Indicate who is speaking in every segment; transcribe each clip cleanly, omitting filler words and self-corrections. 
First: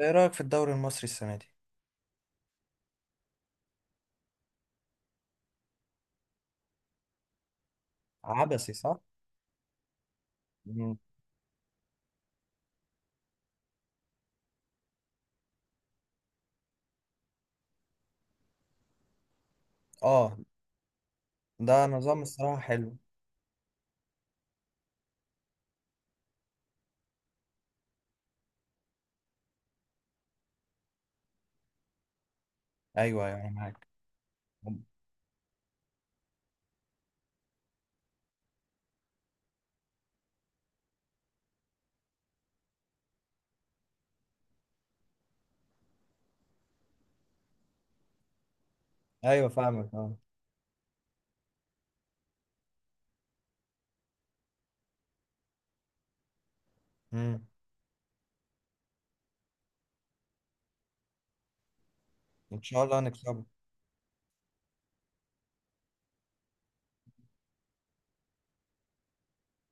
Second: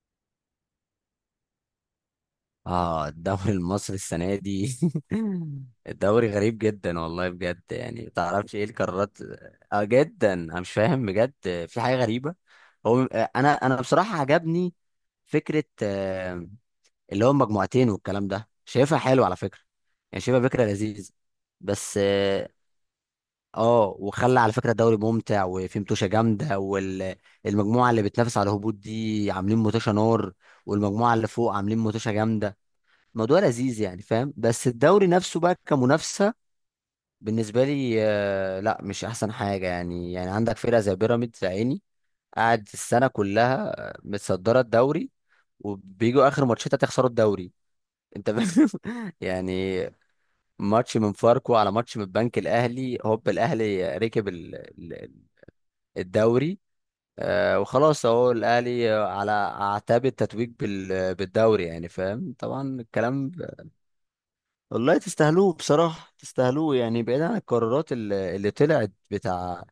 Speaker 1: ايه رأيك في الدوري المصري السنة دي؟
Speaker 2: اه، الدوري المصري السنة دي. الدوري غريب جدا والله، بجد يعني متعرفش ايه
Speaker 1: عبثي صح؟
Speaker 2: القرارات. اه، جدا انا مش
Speaker 1: مم.
Speaker 2: فاهم بجد. في حاجة غريبة. هو انا بصراحة عجبني فكرة اللي هو مجموعتين والكلام ده، شايفها حلو على فكرة. يعني
Speaker 1: اه،
Speaker 2: شايفها فكرة لذيذة.
Speaker 1: ده
Speaker 2: بس
Speaker 1: نظام
Speaker 2: اه،
Speaker 1: الصراحة حلو.
Speaker 2: وخلى على فكرة الدوري ممتع، وفي متوشة جامدة، والمجموعة اللي بتنافس على الهبوط دي عاملين متوشة نار. والمجموعة اللي فوق عاملين متوشة جامدة.
Speaker 1: ايوه
Speaker 2: موضوع
Speaker 1: يعني
Speaker 2: لذيذ
Speaker 1: معاك.
Speaker 2: يعني فاهم. بس الدوري نفسه بقى كمنافسه، بالنسبه لي لا مش احسن حاجه، يعني عندك فرقه زي بيراميدز يا عيني. قاعد السنه كلها متصدره الدوري، وبيجوا اخر ماتشات هتخسروا الدوري. انت فاهم؟
Speaker 1: ايوه
Speaker 2: يعني
Speaker 1: فاهمك اه.
Speaker 2: ماتش من فاركو، على ماتش من البنك الاهلي، هوب الاهلي ركب الدوري.
Speaker 1: مم.
Speaker 2: وخلاص اهو الاهلي على اعتاب التتويج بالدوري يعني فاهم
Speaker 1: ان
Speaker 2: طبعا
Speaker 1: شاء الله
Speaker 2: الكلام.
Speaker 1: هنكسبه.
Speaker 2: والله تستاهلوه بصراحة، تستاهلوه يعني، بعيدا عن القرارات اللي طلعت بتاع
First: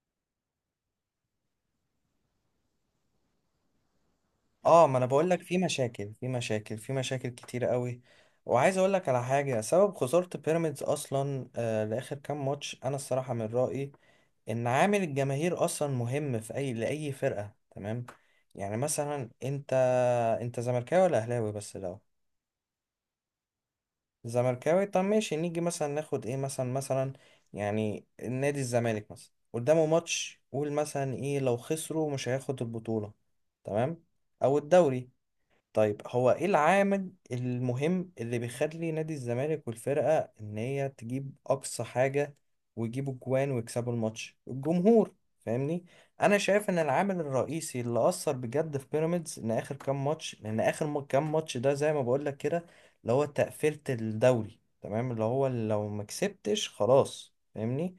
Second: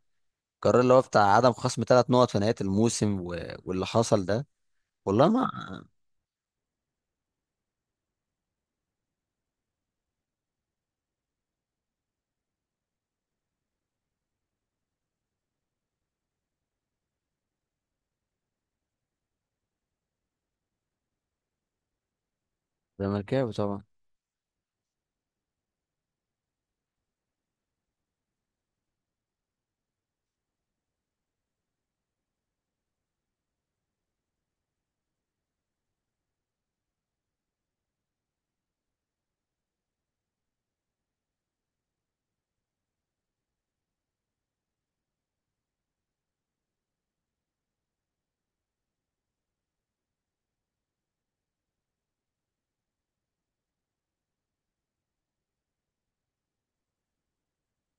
Speaker 2: القرار اللي هو بتاع عدم خصم ثلاث نقط في نهاية الموسم واللي حصل ده.
Speaker 1: اه، ما انا
Speaker 2: والله
Speaker 1: بقول لك
Speaker 2: ما.
Speaker 1: في مشاكل في مشاكل في مشاكل كتير قوي، وعايز اقول لك على حاجة. سبب خسارة بيراميدز اصلا لاخر كام ماتش، انا الصراحة من رأيي ان عامل الجماهير اصلا مهم في اي لاي فرقة، تمام؟ يعني مثلا انت، انت زملكاوي ولا اهلاوي بس الاول؟
Speaker 2: زملكاوي طبعا.
Speaker 1: زملكاوي، طب ماشي نيجي مثلا ناخد ايه مثلا مثلا، يعني نادي الزمالك مثلا قدامه ماتش، قول مثلا ايه لو خسروا مش هياخد البطولة، تمام، او الدوري. طيب هو ايه العامل المهم اللي بيخلي نادي الزمالك والفرقة ان هي تجيب اقصى حاجة ويجيبوا جوان ويكسبوا الماتش؟ الجمهور، فاهمني؟ انا شايف ان العامل الرئيسي اللي اثر بجد في بيراميدز ان اخر كام ماتش، لان اخر كام ماتش ده زي ما بقول لك كده، اللي هو تقفيلة الدوري، تمام، اللي هو لو ما كسبتش خلاص، فاهمني؟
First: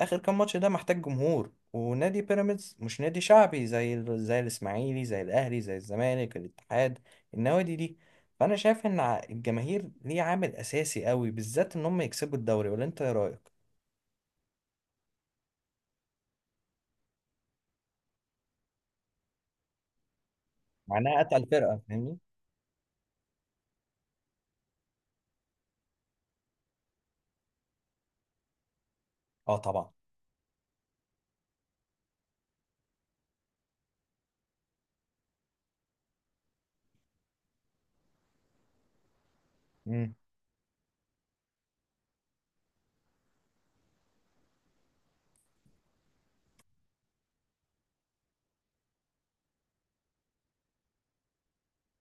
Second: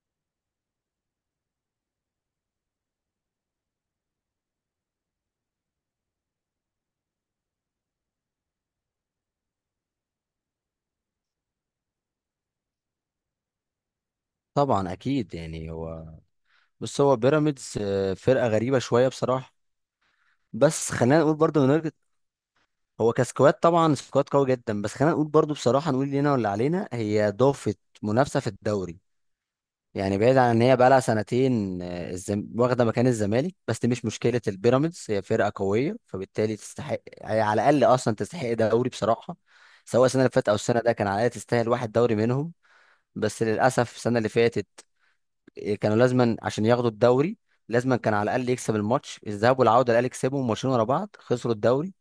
Speaker 1: اخر كام ماتش ده محتاج جمهور، ونادي بيراميدز مش نادي شعبي زي زي الاسماعيلي، زي الاهلي، زي الزمالك، الاتحاد، النوادي دي. فانا شايف ان الجماهير ليه عامل اساسي قوي، بالذات ان هم يكسبوا الدوري، ولا انت ايه رايك؟
Speaker 2: طبعا أكيد يعني هو، بص هو بيراميدز فرقة غريبة شوية بصراحة. بس خلينا
Speaker 1: معناها
Speaker 2: نقول
Speaker 1: اتقل
Speaker 2: برضه من
Speaker 1: فرقه،
Speaker 2: وجهة.
Speaker 1: فاهمني؟
Speaker 2: هو كسكواد طبعا سكواد قوي جدا، بس خلينا نقول برضه بصراحة، نقول لنا ولا علينا، هي ضافت منافسة في الدوري.
Speaker 1: اه طبعا.
Speaker 2: يعني بعيد عن ان هي بقى لها سنتين واخده مكان الزمالك، بس دي مش مشكله، البيراميدز هي فرقه قويه، فبالتالي تستحق هي على الاقل، اصلا تستحق دوري بصراحه. سواء
Speaker 1: امم.
Speaker 2: السنه اللي فاتت او السنه ده، كان على الاقل تستاهل واحد دوري منهم. بس للاسف السنه اللي فاتت كانوا لازما عشان ياخدوا الدوري. لازما كان على الاقل يكسب الماتش الذهاب والعوده، الاهلي كسبهم ماتشين ورا بعض، خسروا الدوري.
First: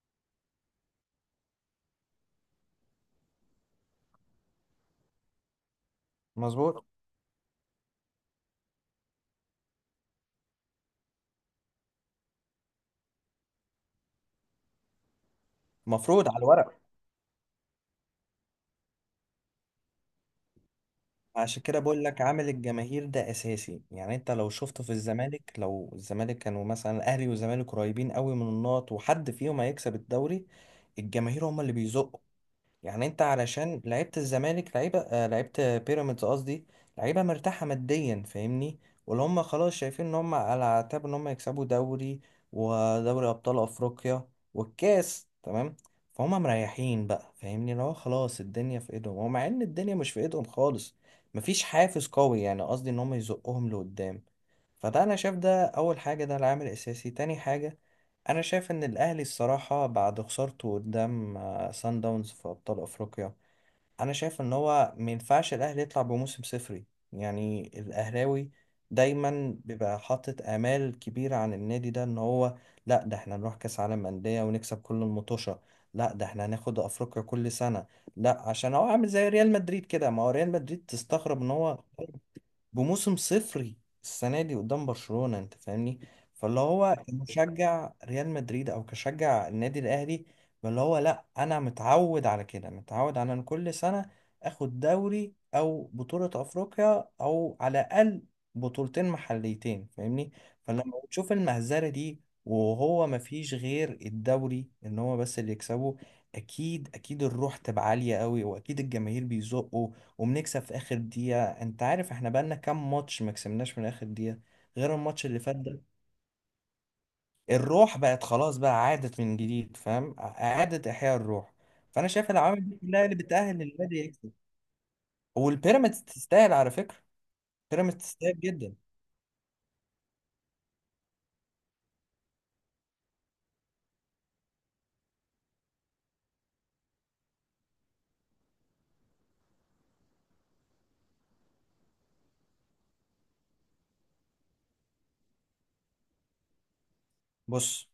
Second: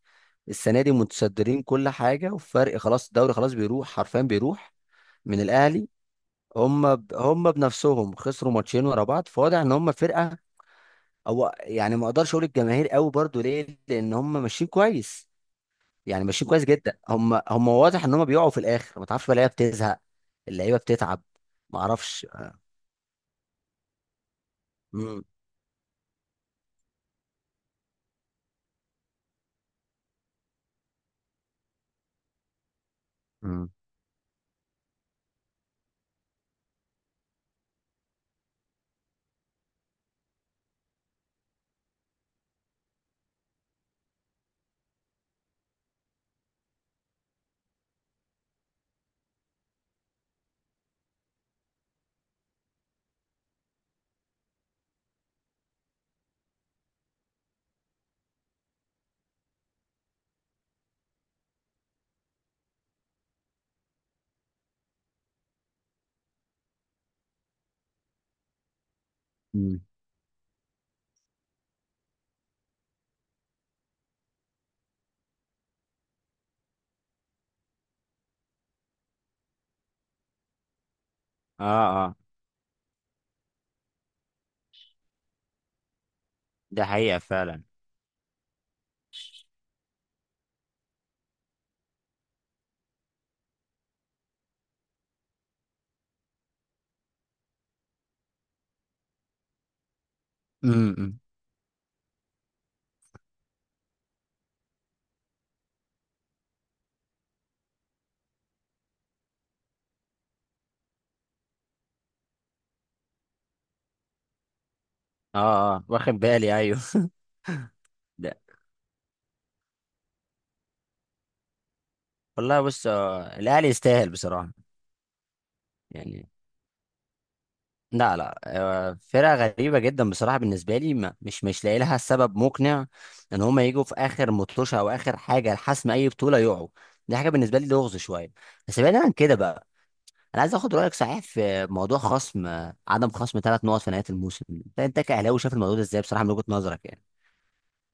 Speaker 2: السنه دي متصدرين كل حاجه، وفرق خلاص، الدوري خلاص بيروح حرفيا، بيروح من الاهلي.
Speaker 1: مظبوط.
Speaker 2: هم بنفسهم خسروا ماتشين ورا بعض، فواضح ان هم فرقه، او يعني ما اقدرش اقول الجماهير قوي برضو ليه، لان هم ماشيين كويس. يعني
Speaker 1: مفروض على
Speaker 2: ماشيين كويس
Speaker 1: الورق.
Speaker 2: جدا، هم واضح ان هم بيقعوا في الاخر، ما تعرفش بقى اللعيبه بتزهق، اللعيبه بتتعب.
Speaker 1: عشان كده
Speaker 2: ما
Speaker 1: بقول لك
Speaker 2: اعرفش.
Speaker 1: عامل الجماهير ده اساسي، يعني انت لو شفته في
Speaker 2: امم.
Speaker 1: الزمالك، لو الزمالك كانوا مثلا، الاهلي والزمالك قريبين قوي من النقط وحد فيهم هيكسب الدوري، الجماهير هم اللي بيزقوا. يعني انت
Speaker 2: مم.
Speaker 1: علشان لعيبه الزمالك، لعيبه لعيبه بيراميدز قصدي، لعيبه مرتاحه ماديا، فاهمني؟ واللي هم خلاص شايفين ان هم على اعتاب ان هم يكسبوا دوري، ودوري ابطال افريقيا، والكاس، تمام؟ فهم مريحين بقى، فاهمني؟ اللي هو خلاص الدنيا في ايدهم، ومع ان الدنيا مش في ايدهم خالص، مفيش حافز قوي يعني، قصدي ان هم يزقهم لقدام. فده انا شايف ده اول حاجه، ده العامل الاساسي. تاني حاجه، انا شايف ان الاهلي الصراحه بعد خسارته قدام سان داونز في ابطال افريقيا، انا شايف ان هو ما ينفعش الاهلي يطلع بموسم صفري. يعني الاهلاوي دايما
Speaker 2: مم.
Speaker 1: بيبقى حاطط امال كبيره عن النادي ده، ان هو لا، ده احنا نروح كاس عالم انديه ونكسب كل المطوشه، لا ده احنا هناخد افريقيا كل سنه، لا عشان هو عامل زي ريال مدريد كده. ما هو ريال مدريد تستغرب ان
Speaker 2: اه
Speaker 1: هو
Speaker 2: اه،
Speaker 1: بموسم صفري السنة دي قدام برشلونة، انت فاهمني؟ فاللي
Speaker 2: ده
Speaker 1: هو
Speaker 2: حقيقة فعلا.
Speaker 1: كمشجع ريال مدريد او كشجع النادي الاهلي، فاللي هو لا انا متعود على كده، متعود على ان كل سنة اخد دوري او بطولة افريقيا، او على الاقل بطولتين محليتين، فاهمني؟ فلما
Speaker 2: امم.
Speaker 1: بتشوف المهزلة دي، وهو مفيش غير الدوري ان هو بس اللي يكسبه، اكيد اكيد الروح تبقى عالية قوي، واكيد الجماهير بيزقوا. وبنكسب في اخر دقيقة. انت عارف احنا بقالنا كام ماتش ما كسبناش من اخر دقيقة غير الماتش اللي فات
Speaker 2: اه
Speaker 1: ده؟
Speaker 2: اه، واخد بالي، ايوه.
Speaker 1: الروح بقت
Speaker 2: ده.
Speaker 1: خلاص بقى، عادت من جديد، فاهم؟ اعادة احياء الروح. فانا شايف
Speaker 2: والله
Speaker 1: العوامل دي
Speaker 2: بص
Speaker 1: كلها اللي بتأهل
Speaker 2: الاهلي
Speaker 1: النادي
Speaker 2: يستاهل
Speaker 1: يكسب.
Speaker 2: بصراحة
Speaker 1: والبيراميدز
Speaker 2: يعني.
Speaker 1: تستاهل على فكرة، بيراميدز
Speaker 2: لا لا،
Speaker 1: تستاهل جدا.
Speaker 2: فرقة غريبة جدا بصراحة بالنسبة لي، مش لاقي لها سبب مقنع ان هما يجوا في اخر مطوشة او اخر حاجة لحسم اي بطولة يقعوا. دي حاجة بالنسبة لي لغز شوية. بس بعيدا عن كده بقى، انا عايز اخد رأيك صحيح في موضوع خصم عدم خصم ثلاث نقط في نهاية الموسم، انت كأهلاوي شايف الموضوع ده ازاي بصراحة من وجهة نظرك يعني؟
Speaker 1: بص،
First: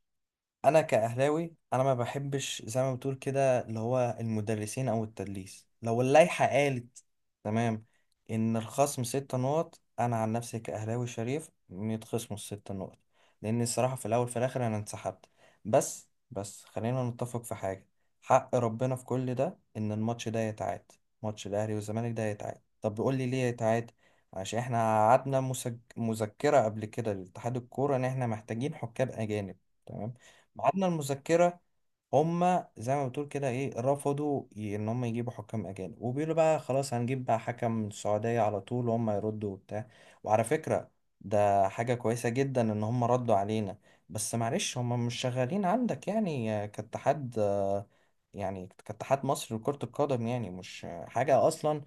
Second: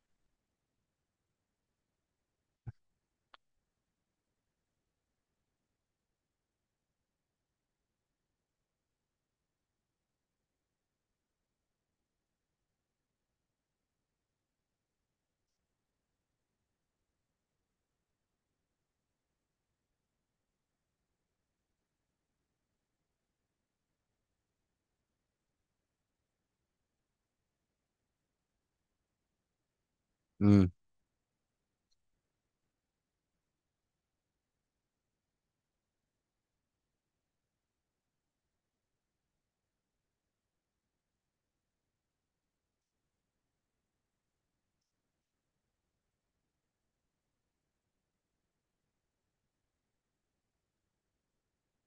Speaker 1: انا كاهلاوي انا ما بحبش زي ما بتقول كده، اللي هو المدرسين او التدليس. لو اللائحه قالت، تمام، ان الخصم ست نقط، انا عن نفسي كاهلاوي شريف إن يتخصموا الست نقط. لان الصراحه في الاول في الاخر انا انسحبت. بس بس خلينا نتفق في حاجه، حق ربنا في كل ده ان الماتش ده يتعاد. ماتش الاهلي والزمالك ده يتعاد. طب بيقول لي ليه يتعاد؟ عشان احنا قعدنا مذكره قبل كده لاتحاد الكوره ان احنا محتاجين حكام اجانب، تمام؟
Speaker 2: امم.
Speaker 1: ميعادنا المذكرة، هما زي ما بتقول كده ايه، رفضوا ان هما يجيبوا حكام اجانب، وبيقولوا بقى خلاص هنجيب بقى حكم من السعودية على طول، وهم يردوا وبتاع. وعلى فكرة، ده حاجة كويسة جدا ان هما ردوا علينا. بس معلش هما مش شغالين عندك يعني، كاتحاد، يعني كاتحاد مصر لكرة القدم، يعني مش، حاجة اصلا،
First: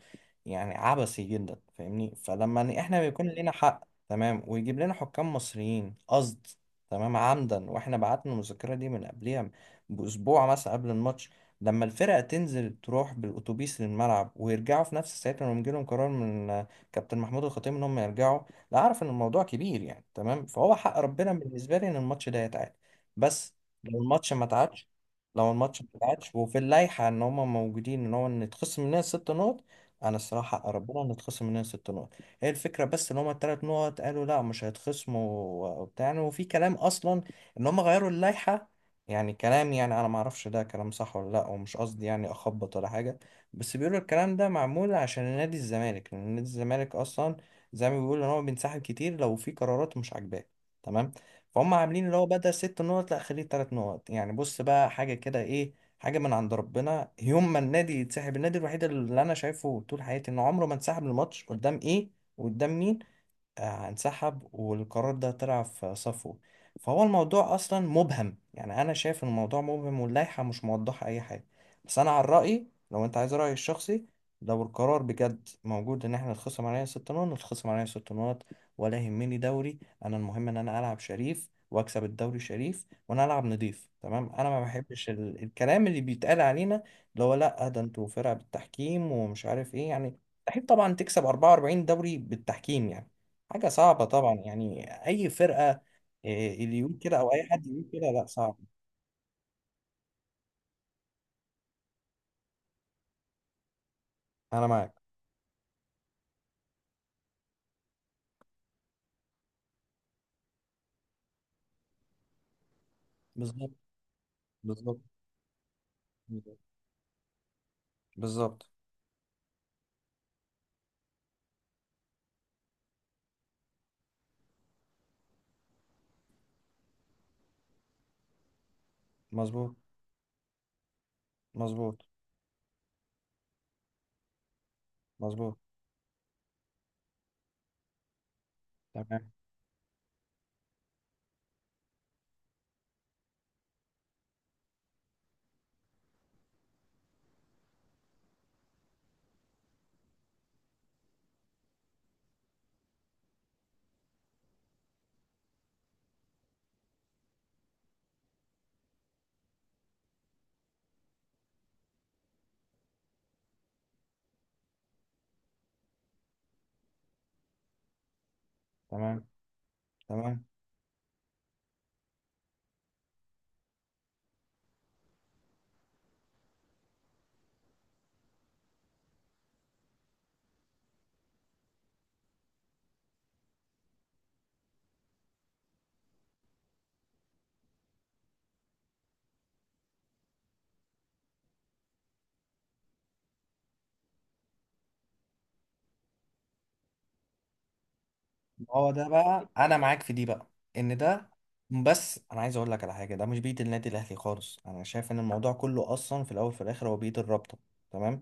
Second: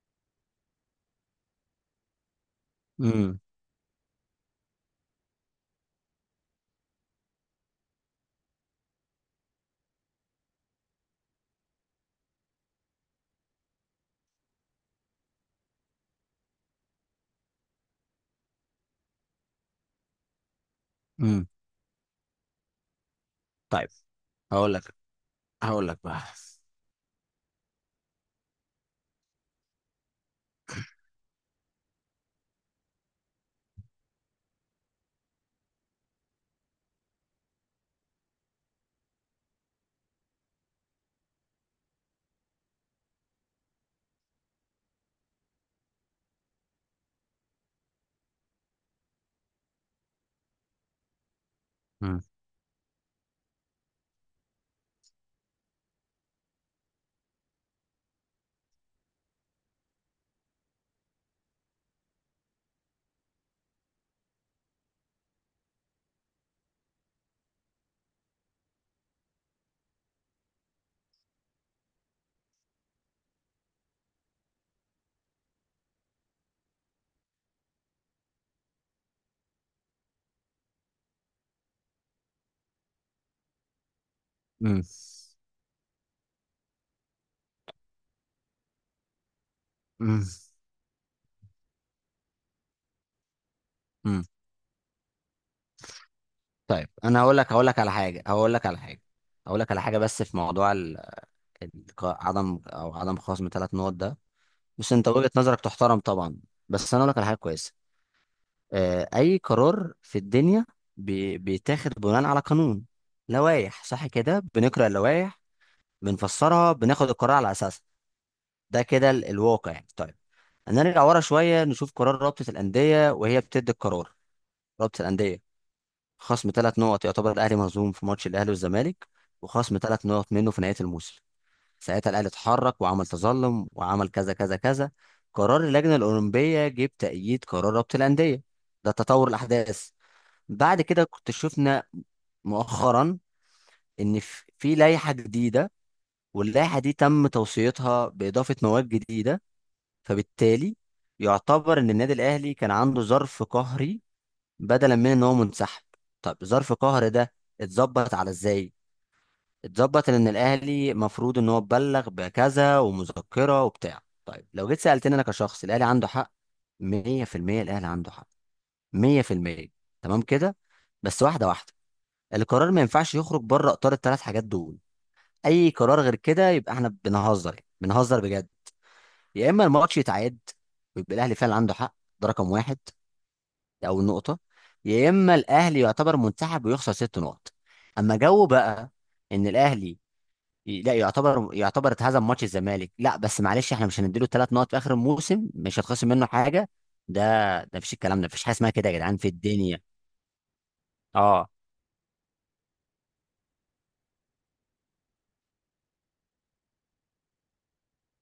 Speaker 1: يعني عبثي جدا، فاهمني؟ فلما احنا بيكون
Speaker 2: امم.
Speaker 1: لنا حق، تمام، ويجيب لنا حكام مصريين، قصد، تمام، عمدا، واحنا بعتنا المذكرة دي من قبلها بأسبوع مثلا قبل الماتش، لما الفرقة تنزل تروح بالأتوبيس للملعب ويرجعوا في نفس الساعة لما يجيلهم قرار من كابتن محمود الخطيب إن هم يرجعوا، لا أعرف إن الموضوع كبير يعني، تمام؟ فهو حق ربنا
Speaker 2: امم.
Speaker 1: بالنسبة لي إن الماتش ده يتعاد. بس
Speaker 2: طيب
Speaker 1: لو الماتش ما
Speaker 2: هقول
Speaker 1: اتعادش،
Speaker 2: لك
Speaker 1: لو الماتش ما
Speaker 2: هقول لك بقى.
Speaker 1: اتعادش وفي اللائحة إن هم موجودين إن هو إن يتخصم مننا ست نقط، أنا الصراحة حق ربنا إن يتخصم مننا ست نقط. هي الفكرة بس ان هما التلات نقط قالوا لا مش هيتخصموا وبتاع. وفي كلام اصلا ان هما غيروا اللائحة، يعني كلام، يعني انا ما اعرفش ده كلام صح ولا لا، ومش قصدي يعني اخبط ولا حاجه، بس بيقولوا الكلام ده معمول عشان نادي الزمالك، لان نادي الزمالك اصلا زي ما بيقولوا ان هو بينسحب كتير لو في قرارات مش عاجباه، تمام؟ فهم عاملين اللي
Speaker 2: امم.
Speaker 1: هو بدل ست نقط لا خليه تلات نقط. يعني بص بقى، حاجه كده ايه، حاجه من عند ربنا يوم ما النادي يتسحب، النادي الوحيد اللي انا شايفه طول حياتي انه عمره ما انسحب، الماتش قدام ايه وقدام مين؟ انسحب والقرار ده طلع في صفه. فهو الموضوع اصلا مبهم، يعني انا شايف ان الموضوع مبهم واللائحه مش موضحه اي حاجه. بس انا عن رايي، لو انت عايز رايي الشخصي، لو القرار بجد موجود ان احنا نتخصم علينا ست نقط، نتخصم علينا ست نقط ولا يهمني دوري. انا المهم ان انا العب شريف واكسب الدوري شريف، وانا العب نضيف، تمام؟ انا ما
Speaker 2: امم.
Speaker 1: بحبش الكلام اللي بيتقال علينا، اللي هو لا ده انتوا فرقه بالتحكيم ومش عارف ايه. يعني مستحيل طبعا تكسب 44 دوري بالتحكيم، يعني حاجة صعبة
Speaker 2: امم.
Speaker 1: طبعا، يعني أي فرقة إيه، اللي
Speaker 2: طيب
Speaker 1: يقول كده
Speaker 2: انا
Speaker 1: أو
Speaker 2: هقول
Speaker 1: أي
Speaker 2: لك
Speaker 1: حد
Speaker 2: هقول لك
Speaker 1: يقول كده، لا صعب.
Speaker 2: على حاجه، بس في موضوع عدم خصم ثلاث نقط ده.
Speaker 1: أنا
Speaker 2: بص،
Speaker 1: معاك.
Speaker 2: انت وجهه نظرك تحترم طبعا. بس انا اقول لك على حاجه كويسه، اي قرار في الدنيا بيتاخد بناء على قانون،
Speaker 1: بالظبط
Speaker 2: لوائح صح كده، بنقرا
Speaker 1: بالظبط.
Speaker 2: اللوائح،
Speaker 1: بالظبط
Speaker 2: بنفسرها، بناخد القرار على اساسها.
Speaker 1: بالظبط.
Speaker 2: ده كده الواقع يعني. طيب، هنرجع ورا شويه، نشوف قرار رابطه الانديه وهي بتدي القرار. رابطه الانديه، خصم ثلاث نقط، يعتبر الاهلي مهزوم في ماتش الاهلي والزمالك،
Speaker 1: مظبوط.
Speaker 2: وخصم ثلاث نقط منه في نهايه الموسم.
Speaker 1: مظبوط.
Speaker 2: ساعتها الاهلي اتحرك وعمل تظلم وعمل كذا كذا كذا.
Speaker 1: مظبوط.
Speaker 2: قرار اللجنه الاولمبيه جه بتأييد قرار رابطه الانديه. ده تطور
Speaker 1: تمام.
Speaker 2: الاحداث. بعد كده كنت شفنا مؤخرا ان في لائحه جديده، واللائحه دي تم توصيتها باضافه مواد جديده، فبالتالي يعتبر ان النادي الاهلي كان عنده ظرف قهري، بدلا من ان هو منسحب. طب ظرف قهر ده اتظبط على ازاي؟ اتظبط ان الاهلي مفروض ان هو اتبلغ بكذا ومذكره وبتاع. طيب لو جيت سالتني انا كشخص، الاهلي عنده حق، 100%. الاهلي عنده حق
Speaker 1: تمام.
Speaker 2: 100%. تمام
Speaker 1: تمام.
Speaker 2: كده. بس واحده واحده، القرار ما ينفعش يخرج بره اطار الثلاث حاجات دول. اي قرار غير كده يبقى احنا بنهزر، يعني بنهزر بجد. يا اما الماتش يتعاد ويبقى الاهلي فعلا عنده حق، ده رقم واحد، او النقطه، يا اما الاهلي يعتبر منسحب ويخسر ست نقط. اما جو بقى ان الاهلي لا يعتبر اتهزم ماتش الزمالك، لا بس معلش احنا مش هنديله ثلاث نقط في اخر الموسم، مش هتخصم منه حاجه، ده ده مفيش. الكلام ده مفيش حاجه اسمها كده
Speaker 1: هو
Speaker 2: يا
Speaker 1: ده
Speaker 2: جدعان في
Speaker 1: بقى أنا
Speaker 2: الدنيا.
Speaker 1: معاك في دي بقى، إن ده،
Speaker 2: اه.
Speaker 1: بس أنا عايز أقول لك على حاجة، ده مش بإيد النادي الأهلي خالص، أنا شايف إن الموضوع كله أصلا في الأول وفي الآخر هو بإيد الرابطة، تمام؟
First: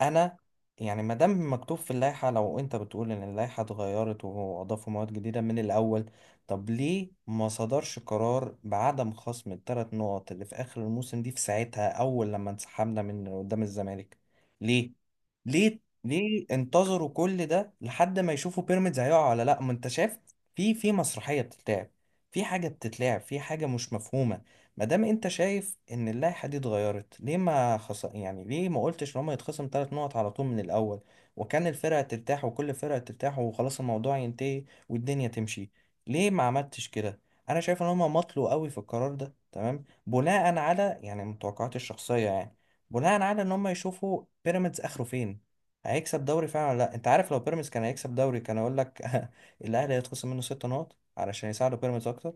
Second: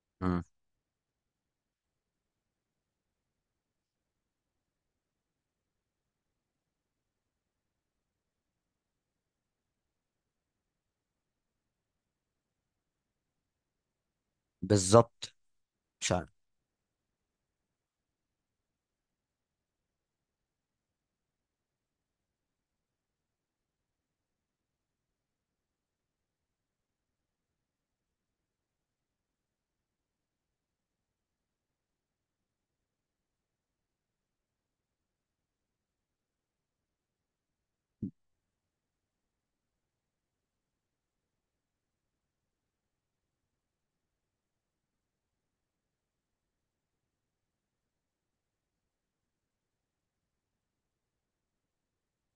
Speaker 1: انا
Speaker 2: امم.
Speaker 1: يعني ما دام مكتوب في اللائحه، لو انت بتقول ان اللائحه اتغيرت واضافوا مواد جديده من الاول، طب ليه ما صدرش قرار بعدم خصم الثلاث نقط اللي في اخر الموسم دي في ساعتها اول لما انسحبنا من قدام الزمالك؟ ليه؟
Speaker 2: بالظبط.
Speaker 1: ليه؟
Speaker 2: مش عارف.
Speaker 1: ليه انتظروا كل ده لحد ما يشوفوا بيراميدز هيقع ولا لا؟ ما انت شايف في في مسرحيه بتتلعب، في حاجه بتتلعب، في حاجه مش مفهومه. ما دام انت شايف ان اللائحه دي اتغيرت، ليه ما يعني ليه ما قلتش ان هم يتخصم ثلاث نقط على طول من الاول، وكان الفرقه ترتاح وكل فرقه ترتاح وخلاص الموضوع ينتهي والدنيا تمشي؟ ليه ما عملتش كده؟ انا شايف ان هم مطلوا قوي في القرار ده، تمام، بناء على يعني متوقعاتي الشخصيه يعني، بناء على ان هم يشوفوا بيراميدز اخره فين، هيكسب دوري فعلا ولا لا. انت عارف لو بيراميدز كان هيكسب دوري، كان اقول لك الاهلي هيتخصم منه ست نقط علشان يساعدوا بيراميدز اكتر.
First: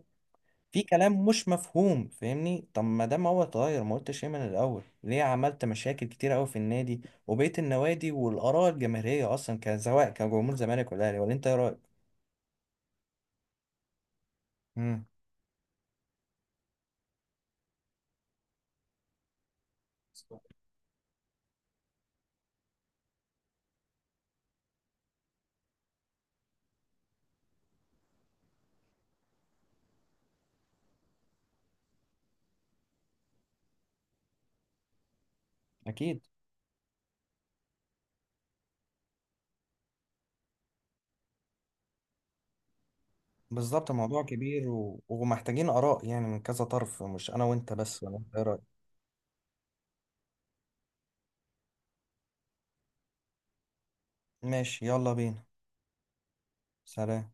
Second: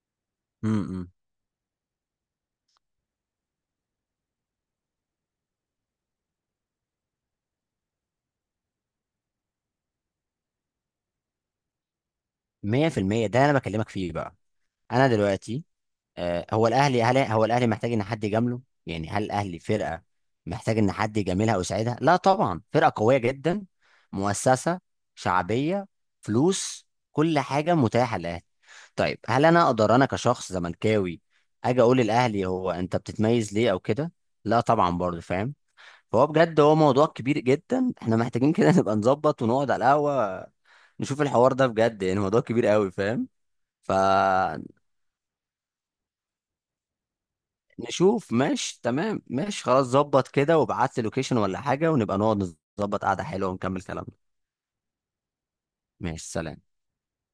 Speaker 1: في
Speaker 2: امم.
Speaker 1: كلام مش مفهوم، فاهمني؟ طب ما دام هو اتغير ما قلتش ايه من الاول، ليه عملت مشاكل كتير قوي في النادي وبقيه النوادي والاراء الجماهيريه اصلا، كان سواء كجمهور زمالك ولا اهلي، ولا انت ايه رايك؟
Speaker 2: 100%، ده انا بكلمك فيه بقى.
Speaker 1: مم.
Speaker 2: انا دلوقتي هو الاهلي، هل هو الاهلي محتاج ان حد يجامله؟ يعني هل الاهلي فرقه محتاج ان حد يجاملها او يساعدها؟ لا طبعا، فرقه قويه جدا، مؤسسه، شعبيه، فلوس، كل حاجه متاحه للاهلي. طيب هل انا اقدر، انا كشخص زملكاوي، اجي اقول للاهلي، هو انت بتتميز ليه او كده؟ لا طبعا، برضه فاهم.
Speaker 1: اكيد.
Speaker 2: فهو بجد، هو موضوع كبير جدا، احنا محتاجين كده نبقى نظبط ونقعد على القهوه، نشوف الحوار ده بجد يعني، موضوع كبير قوي فاهم.
Speaker 1: بالظبط،
Speaker 2: ف
Speaker 1: الموضوع كبير ومحتاجين اراء يعني من كذا طرف، مش انا وانت بس، ولا
Speaker 2: نشوف،
Speaker 1: انت ايه رايك؟
Speaker 2: ماشي تمام، ماشي خلاص، ظبط كده وابعت لي لوكيشن ولا حاجة، ونبقى نقعد، نظبط قعدة حلوة ونكمل كلامنا.
Speaker 1: ماشي يلا بينا.
Speaker 2: ماشي، سلام.
Speaker 1: سلام.